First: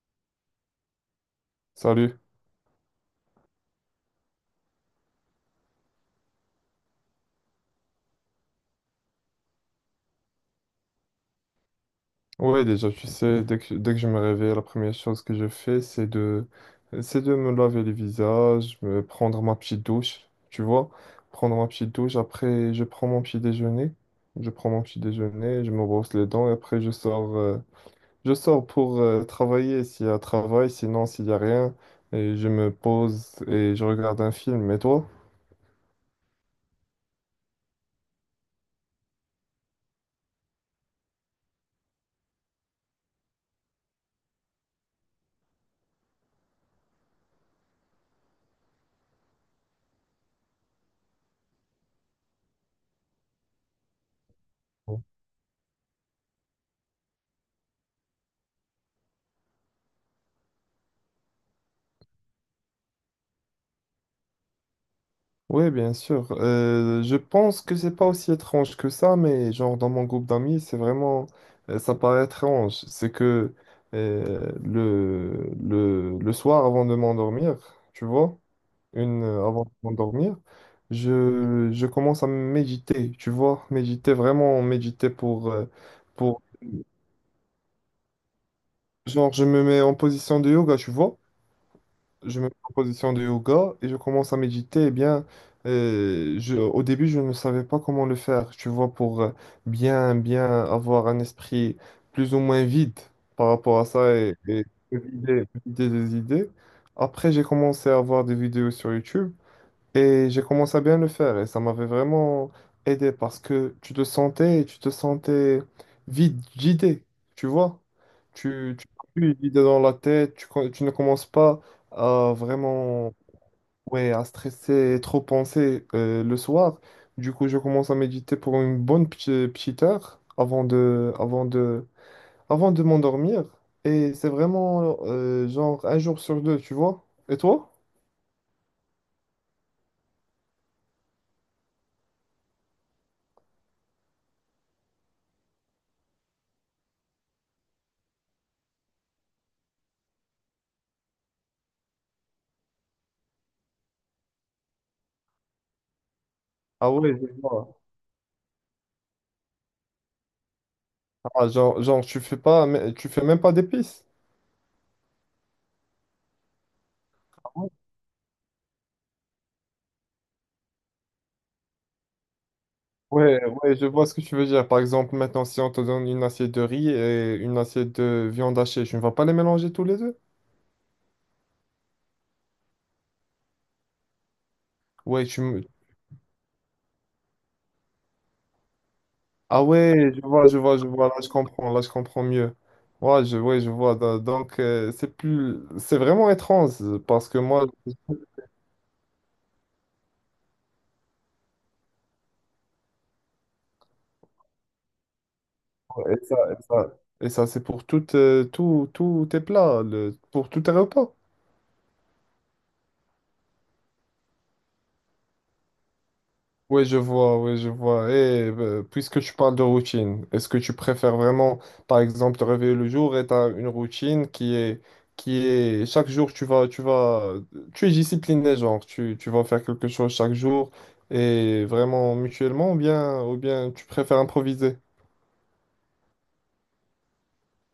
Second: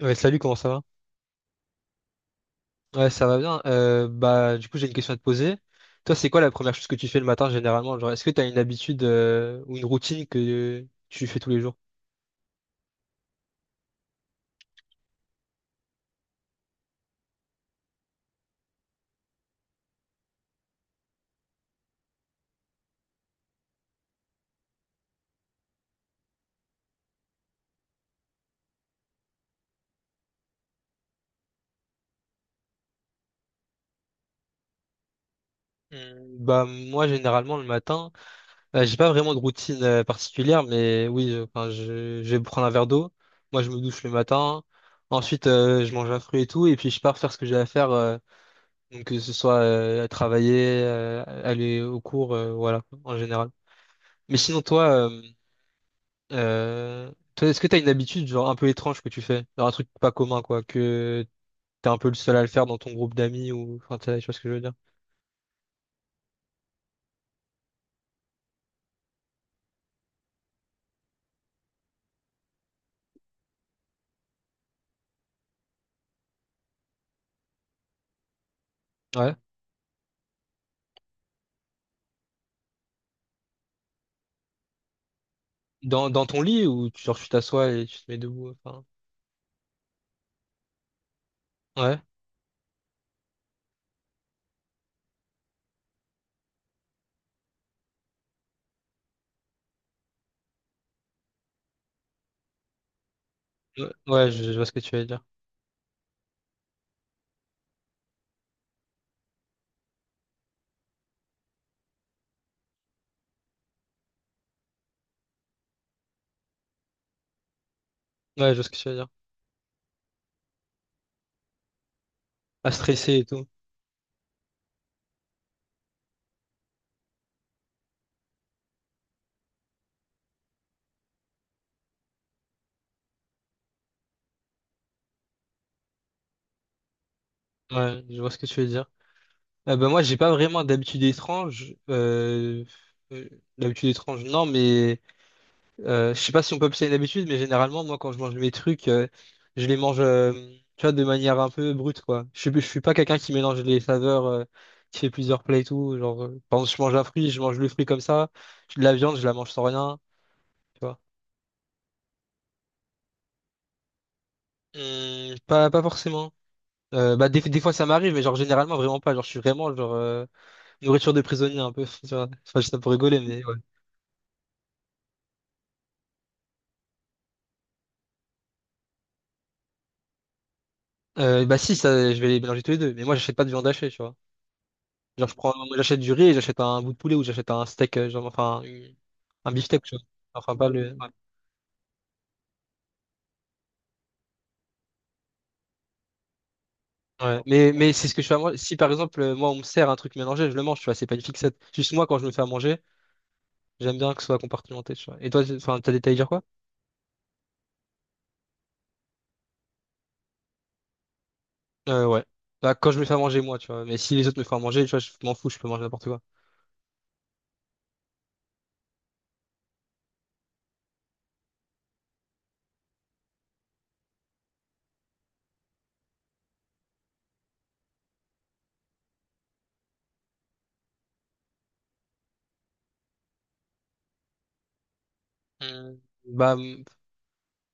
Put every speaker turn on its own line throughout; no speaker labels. Ouais, salut, comment ça va?
Salut.
Ouais, ça va bien. Du coup, j'ai une question à te poser. Toi, c'est quoi la première chose que tu fais le matin généralement? Genre, est-ce que tu as une habitude ou une routine que tu fais tous les jours?
Ouais, déjà, tu sais, dès que je me réveille, la première chose que je fais, c'est de me laver le visage, me prendre ma petite douche, tu vois. Prendre ma petite douche, après, je prends mon petit déjeuner. Je prends mon petit déjeuner, je me brosse les dents et après, je sors pour travailler s'il y a travail, sinon, s'il y a rien, et je me pose et je regarde un film. Et toi?
Bah, moi, généralement, le matin, j'ai pas vraiment de routine particulière, mais oui, enfin, je vais prendre un verre d'eau. Moi, je me douche le matin. Ensuite, je mange un fruit et tout, et puis je pars faire ce que j'ai à faire. Donc, que ce soit à travailler, aller au cours, voilà, en général. Mais sinon, toi, est-ce que t'as une habitude, genre, un peu étrange que tu fais? Genre, un truc pas commun, quoi, que t'es un peu le seul à le faire dans ton groupe d'amis ou, enfin, tu sais tu vois ce que je veux dire?
Oui, bien sûr. Je pense que c'est pas aussi étrange que ça, mais genre dans mon groupe d'amis, ça paraît étrange. C'est que euh, le, le soir avant de m'endormir, tu vois,
Ouais.
avant de m'endormir, je commence à méditer, tu vois, méditer, vraiment méditer
Dans ton
pour,
lit ou, genre, tu t'assois et tu te mets debout, enfin.
genre je me mets en position de yoga, tu vois.
Ouais.
Je me mets en position de yoga et je commence à méditer, eh bien, au début, je ne savais pas comment le faire, tu vois, pour bien, bien avoir un esprit plus ou moins vide par rapport à
Ouais,
ça
ouais,
et,
je
et
vois ce que tu veux dire.
me vider des idées. Après, j'ai commencé à voir des vidéos sur YouTube et j'ai commencé à bien le faire et ça m'avait vraiment aidé parce que tu te sentais vide, vidé, tu vois.
Ouais, je vois ce que
Tu
tu veux dire.
n'as plus d'idées dans la tête, tu ne commences pas à
À
vraiment,
stresser et tout.
ouais, à stresser et trop penser le soir. Du coup, je commence à méditer pour une bonne petite heure avant de m'endormir. Et c'est vraiment genre un jour sur deux, tu vois. Et toi?
Ouais, je vois ce que tu veux dire. Ben, moi, j'ai pas vraiment euh, d'habitude étrange, non, mais, je sais pas si on peut appeler ça une habitude, mais généralement, moi, quand je mange mes trucs, je les mange, tu vois, de manière un peu brute, quoi. Je suis pas quelqu'un qui mélange les saveurs, qui fait plusieurs plats et tout. Genre, par exemple, je
Ah
mange un
ouais, je
fruit, je mange le
vois.
fruit comme ça. De la viande, je la mange sans rien, tu vois.
Ah, tu fais pas, mais tu fais même pas d'épices.
Pas forcément. Des
Ouais,
fois, ça m'arrive, mais genre, généralement, vraiment pas. Genre, je suis vraiment, nourriture de prisonnier, un peu, tu vois. Enfin, je dis ça pour rigoler,
ouais,
mais ouais.
ouais, je vois ce que tu veux dire. Par exemple, maintenant, si on te donne une assiette de riz et une assiette de viande hachée, tu ne vas pas les mélanger tous les deux?
Si, ça, je vais les mélanger tous les deux. Mais moi, j'achète pas de viande hachée, tu vois.
Ouais, tu me...
J'achète du riz et j'achète un bout de poulet ou j'achète un steak, genre, enfin, un
Ah
beefsteak, tu vois.
ouais, je vois,
Enfin,
je
pas
vois, je
le. Ouais.
vois, là je comprends mieux. Ouais, ouais, je vois. Donc, c'est plus... C'est vraiment étrange parce que
Ouais.
moi,
Mais c'est ce que je fais à manger. Si par exemple, moi, on me sert un truc mélangé, je le mange, tu vois, c'est pas une fixette. Juste moi, quand je me fais à manger, j'aime bien que ce soit compartimenté, tu vois. Et toi, enfin, t'as détaillé
et
dire
ça,
quoi?
c'est pour toutes, tous tes plats, pour tous tes repas.
Ouais. Bah, quand je me fais à manger, moi, tu vois. Mais si les autres me font à manger, tu vois, je m'en fous, je peux manger n'importe quoi.
Oui, je vois, oui, je vois. Et puisque tu parles de routine, est-ce que tu préfères vraiment, par exemple, te réveiller le jour et tu as une routine chaque jour, tu es discipliné, genre, tu vas faire quelque chose chaque jour et vraiment mutuellement, ou bien tu préfères improviser?
Hmm. Bah,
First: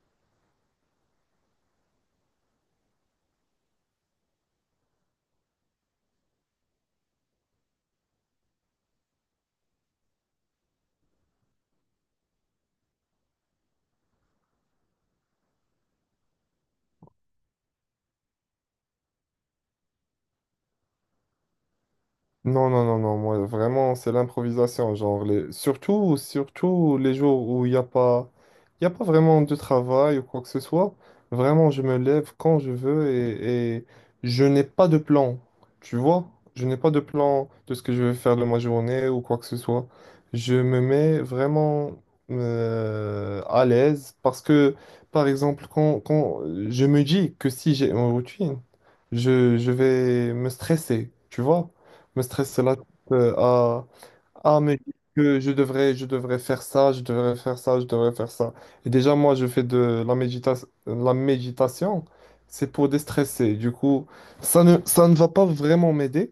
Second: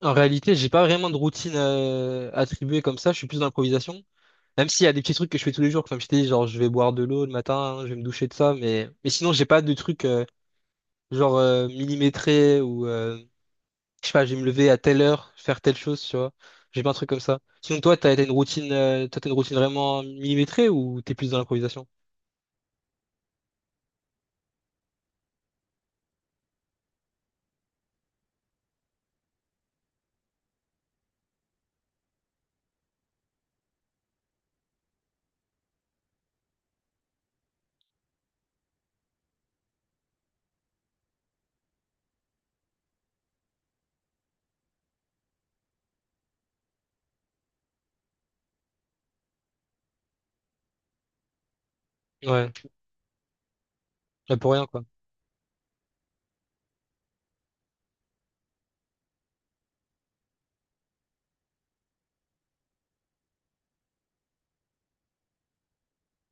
En réalité, j'ai pas vraiment de routine attribuée comme ça, je suis plus dans l'improvisation. Même s'il y a des petits trucs que je fais tous les jours, comme je t'ai dit, genre je vais boire de l'eau le matin, je vais me doucher de ça, mais sinon j'ai pas de trucs millimétrés ou je sais pas, je vais me lever à telle heure, faire telle chose, tu vois. J'ai pas un truc comme ça. Sinon toi, t'as une routine, toi t'as une routine vraiment millimétrée ou t'es plus dans l'improvisation?
Non, non, non, non, moi vraiment c'est l'improvisation, genre les... surtout, surtout les jours où il y a pas vraiment de travail ou quoi que ce soit, vraiment je me lève quand je veux et je n'ai pas de plan, tu vois, je n'ai pas de plan de ce que je vais faire de ma journée ou quoi que ce soit, je me mets vraiment à l'aise parce que, par exemple, quand je me dis que si j'ai une routine, je vais me stresser, tu vois mais
Ouais,
stressé là à
là pour
ah,
rien
mais
quoi.
que je devrais, je devrais faire ça. Et déjà, moi, je fais de la la méditation, c'est pour déstresser. Du coup, ça ne va pas vraiment m'aider.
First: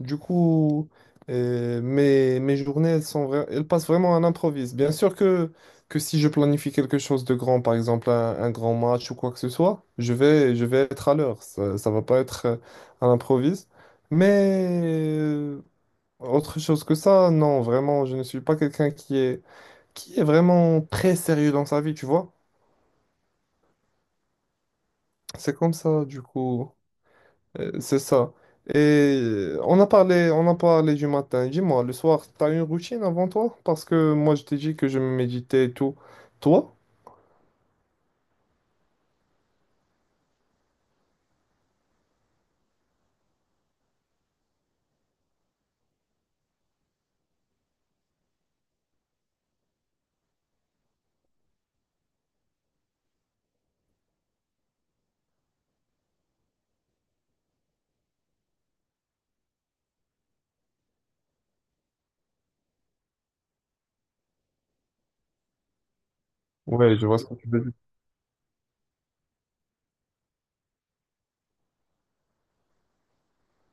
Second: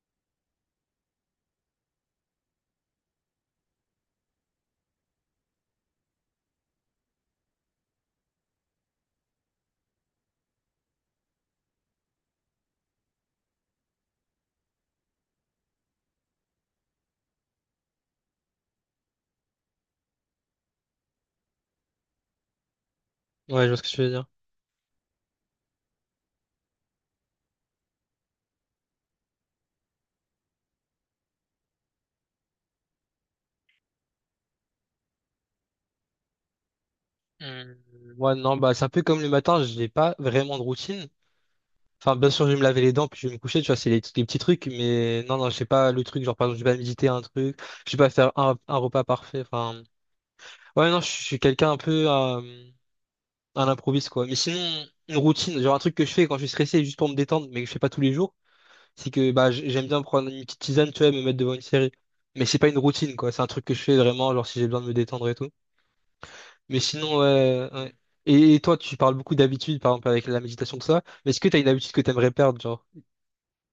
Du coup, mes journées, elles passent vraiment à l'improviste. Bien sûr que si je planifie quelque chose de grand, par exemple un grand match ou quoi que ce soit, je vais être à l'heure. Ça va pas être à l'improviste. Mais autre chose que ça, non, vraiment, je ne suis pas quelqu'un qui est vraiment très sérieux dans sa vie, tu vois.
Ouais, je vois ce que tu veux dire.
C'est comme ça, du coup, c'est ça. Et on a parlé du matin. Dis-moi, le soir, t'as une routine avant toi? Parce que moi, je t'ai dit que je méditais et tout. Toi?
Hum, Moi non, bah c'est un peu comme le matin, j'ai pas vraiment de routine. Enfin, bien sûr, je vais me laver les dents, puis je vais me coucher, tu vois, c'est les petits trucs, mais non, non, je sais pas le truc, genre, par exemple, je vais pas méditer un truc, je vais pas faire un repas parfait, enfin... Ouais, non, je suis quelqu'un un peu à l'improviste, quoi. Mais sinon, une routine, genre un truc que je fais quand je suis stressé, juste pour me détendre, mais que je fais pas tous les jours, c'est que, bah, j'aime bien prendre une petite tisane, tu vois, et me mettre devant une série. Mais c'est pas une routine, quoi, c'est un truc que je fais vraiment, genre, si j'ai besoin de me détendre et tout. Mais
Ouais, je
sinon,
vois ce que tu veux
ouais,
dire.
ouais. Et toi, tu parles beaucoup d'habitudes, par exemple, avec la méditation, tout ça, mais est-ce que t'as une habitude que t'aimerais perdre, genre?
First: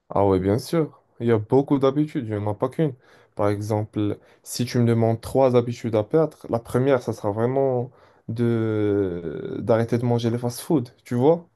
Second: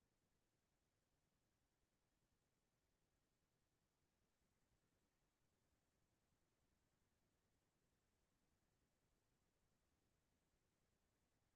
Ah ouais, bien sûr. Il y a beaucoup d'habitudes, il n'y en a pas qu'une. Par exemple, si tu me demandes trois habitudes à perdre, la première, ça sera vraiment de d'arrêter de manger les fast-food, tu vois?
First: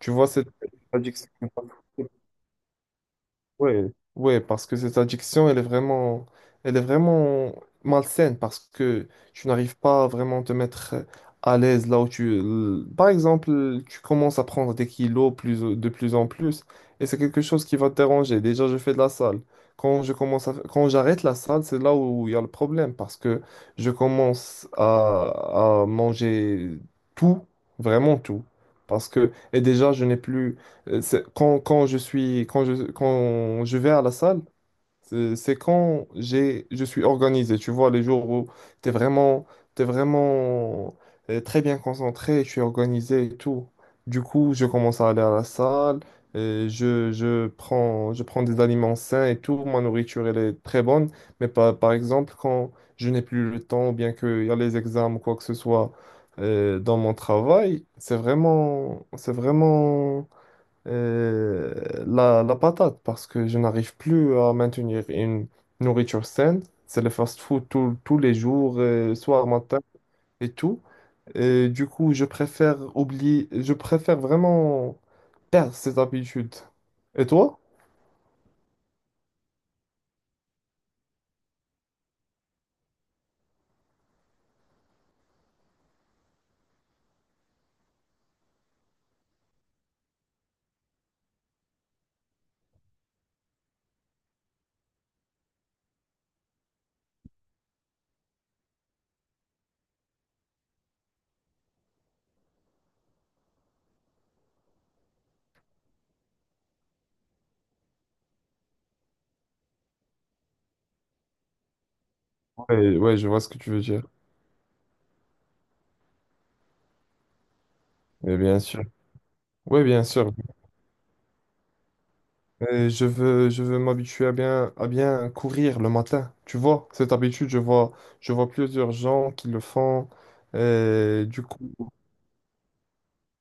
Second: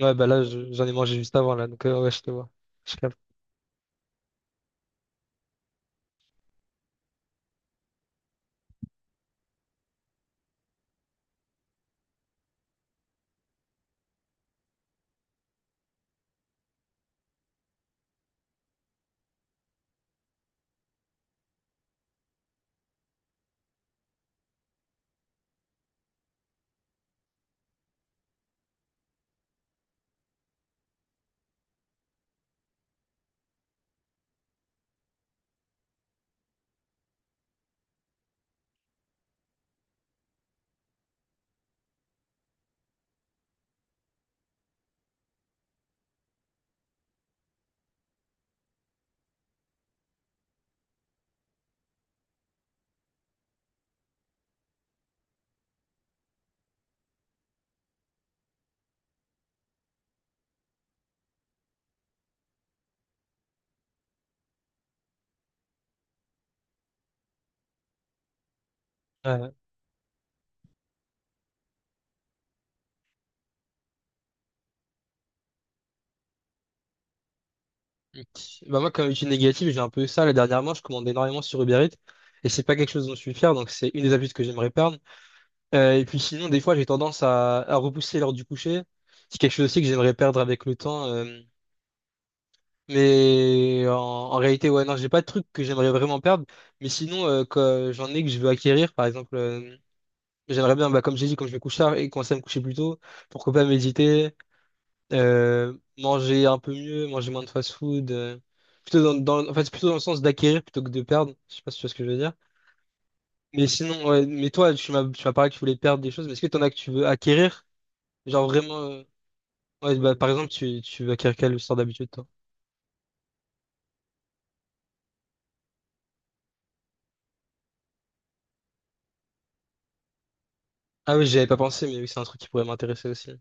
Tu vois,
bah là,
cette
j'en ai mangé
addiction.
juste avant, là, donc ouais, je te vois. Je capte.
Ouais, ouais, parce que cette addiction, elle est vraiment malsaine parce que tu n'arrives pas à vraiment te mettre à l'aise là où tu. Par exemple, tu commences à prendre des kilos plus, de plus en plus et c'est quelque chose qui va te déranger. Déjà, je fais de la salle. Quand je commence à... Quand j'arrête la salle, c'est là où il y a le problème parce que je commence à manger tout, vraiment tout. Parce que, et déjà, je n'ai plus. C'est- Quand, quand je suis, quand je, Quand je vais à la salle, c'est quand j'ai, je suis organisé. Tu vois, les jours où tu es vraiment, t'es vraiment très bien concentré, je suis organisé et tout. Du coup, je commence à aller à la salle, je prends des aliments sains et tout. Ma nourriture, elle est très bonne. Mais par exemple, quand je n'ai plus le temps, ou bien qu'il y a les examens ou quoi que ce soit dans mon travail, c'est vraiment euh, la patate parce que je n'arrive plus à maintenir une nourriture saine. C'est le fast-food tous les jours, soir,
Ouais.
matin et tout. Et du coup, je préfère oublier, je préfère vraiment perdre cette habitude. Et toi?
Ok. Bah moi, comme étude négative, j'ai un peu eu ça. Là, dernièrement, je commande énormément sur Uber Eats, et c'est pas quelque chose dont je suis fier, donc c'est une des habitudes que j'aimerais perdre. Et puis sinon, des fois, j'ai tendance à repousser l'heure du coucher. C'est quelque chose aussi que j'aimerais perdre avec le temps. Mais en réalité, ouais, non, j'ai pas de truc que j'aimerais vraiment perdre. Mais sinon, que j'en ai que je veux acquérir, par exemple, j'aimerais bien, bah, comme j'ai dit, quand je vais coucher tard et commencer à me coucher plus tôt, pourquoi pas méditer, manger un peu mieux, manger moins de fast-food. Plutôt dans, en fait, c'est plutôt dans le sens d'acquérir plutôt que de perdre. Je sais pas si tu vois ce que je veux dire.
Ouais, ouais, je vois ce que
Mais
tu veux dire.
sinon, ouais, mais toi, tu m'as parlé que tu voulais perdre des choses, mais est-ce que t'en as que tu veux acquérir?
Mais
Genre
bien
vraiment,
sûr. Oui,
ouais,
bien
bah, par
sûr.
exemple, tu veux acquérir quelle sorte d'habitude, toi?
Et je veux m'habituer à bien courir le matin. Tu vois, cette habitude, je vois plusieurs gens qui le font.
Ah
Et
oui,
du
j'avais pas
coup,
pensé, mais oui, c'est un truc qui pourrait m'intéresser aussi.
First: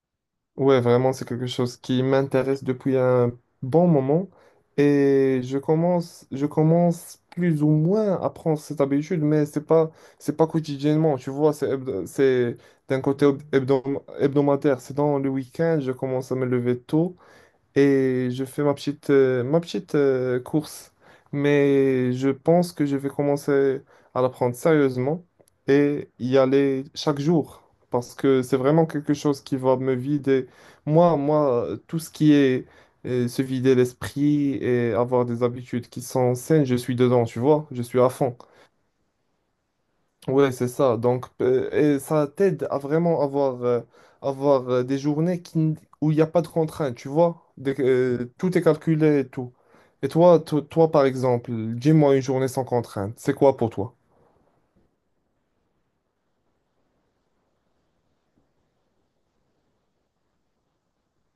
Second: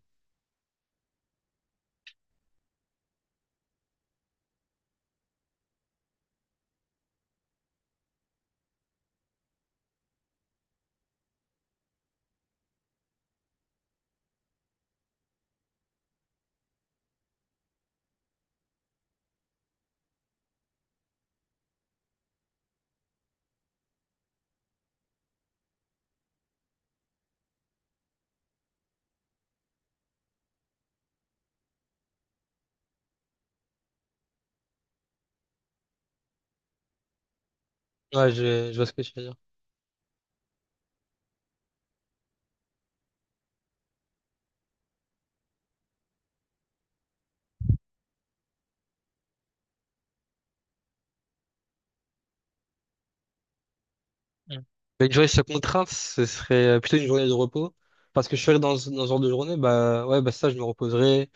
ouais, vraiment, c'est quelque chose qui m'intéresse depuis un bon moment et je commence plus ou moins à prendre cette habitude, mais c'est pas quotidiennement, tu vois, c'est d'un côté hebdomadaire, c'est dans le week-end, je commence à me lever tôt et je fais ma petite, course. Mais je pense que je vais commencer à la prendre sérieusement et y aller chaque jour parce que c'est vraiment quelque chose qui va me vider. Tout ce qui est se vider l'esprit et avoir des habitudes qui sont saines, je suis dedans, tu vois, je suis à
Ouais,
fond.
je vois ce que tu veux dire.
Ouais, c'est ça. Donc, ça t'aide à vraiment avoir, des journées où il n'y a pas de contraintes, tu vois? Tout est calculé et tout. Et toi, toi, par exemple, dis-moi une journée sans contrainte. C'est quoi pour toi?
Mm. Une journée sans contrainte, ce serait plutôt une journée de repos. Parce que je serais dans ce genre de journée, bah ouais, bah ça, je me reposerai.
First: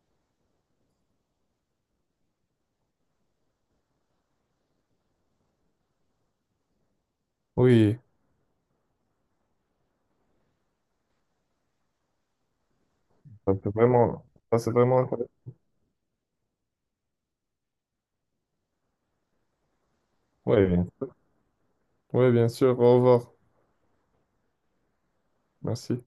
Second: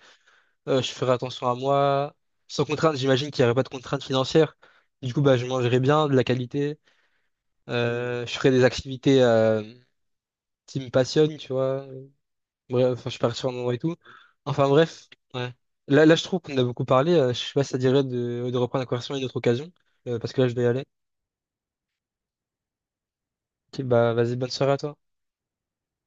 Je ferai attention à moi. Sans contrainte, j'imagine qu'il n'y aurait pas de contrainte financière. Du coup, bah, je mangerai bien, de la qualité.
Oui,
Je ferai des activités qui me passionnent, tu vois. Bref, enfin, je pars sur un
ça, c'est
moment et tout.
vraiment, ça,
Enfin
c'est vraiment...
bref,
incroyable.
ouais. Là, je trouve qu'on a beaucoup parlé. Je sais pas si ça dirait de reprendre la conversation à une autre occasion. Parce que là, je dois
Ouais
y aller.
bien- ouais bien sûr. Au revoir.
Ok, bah, vas-y, bonne soirée à toi.
Merci.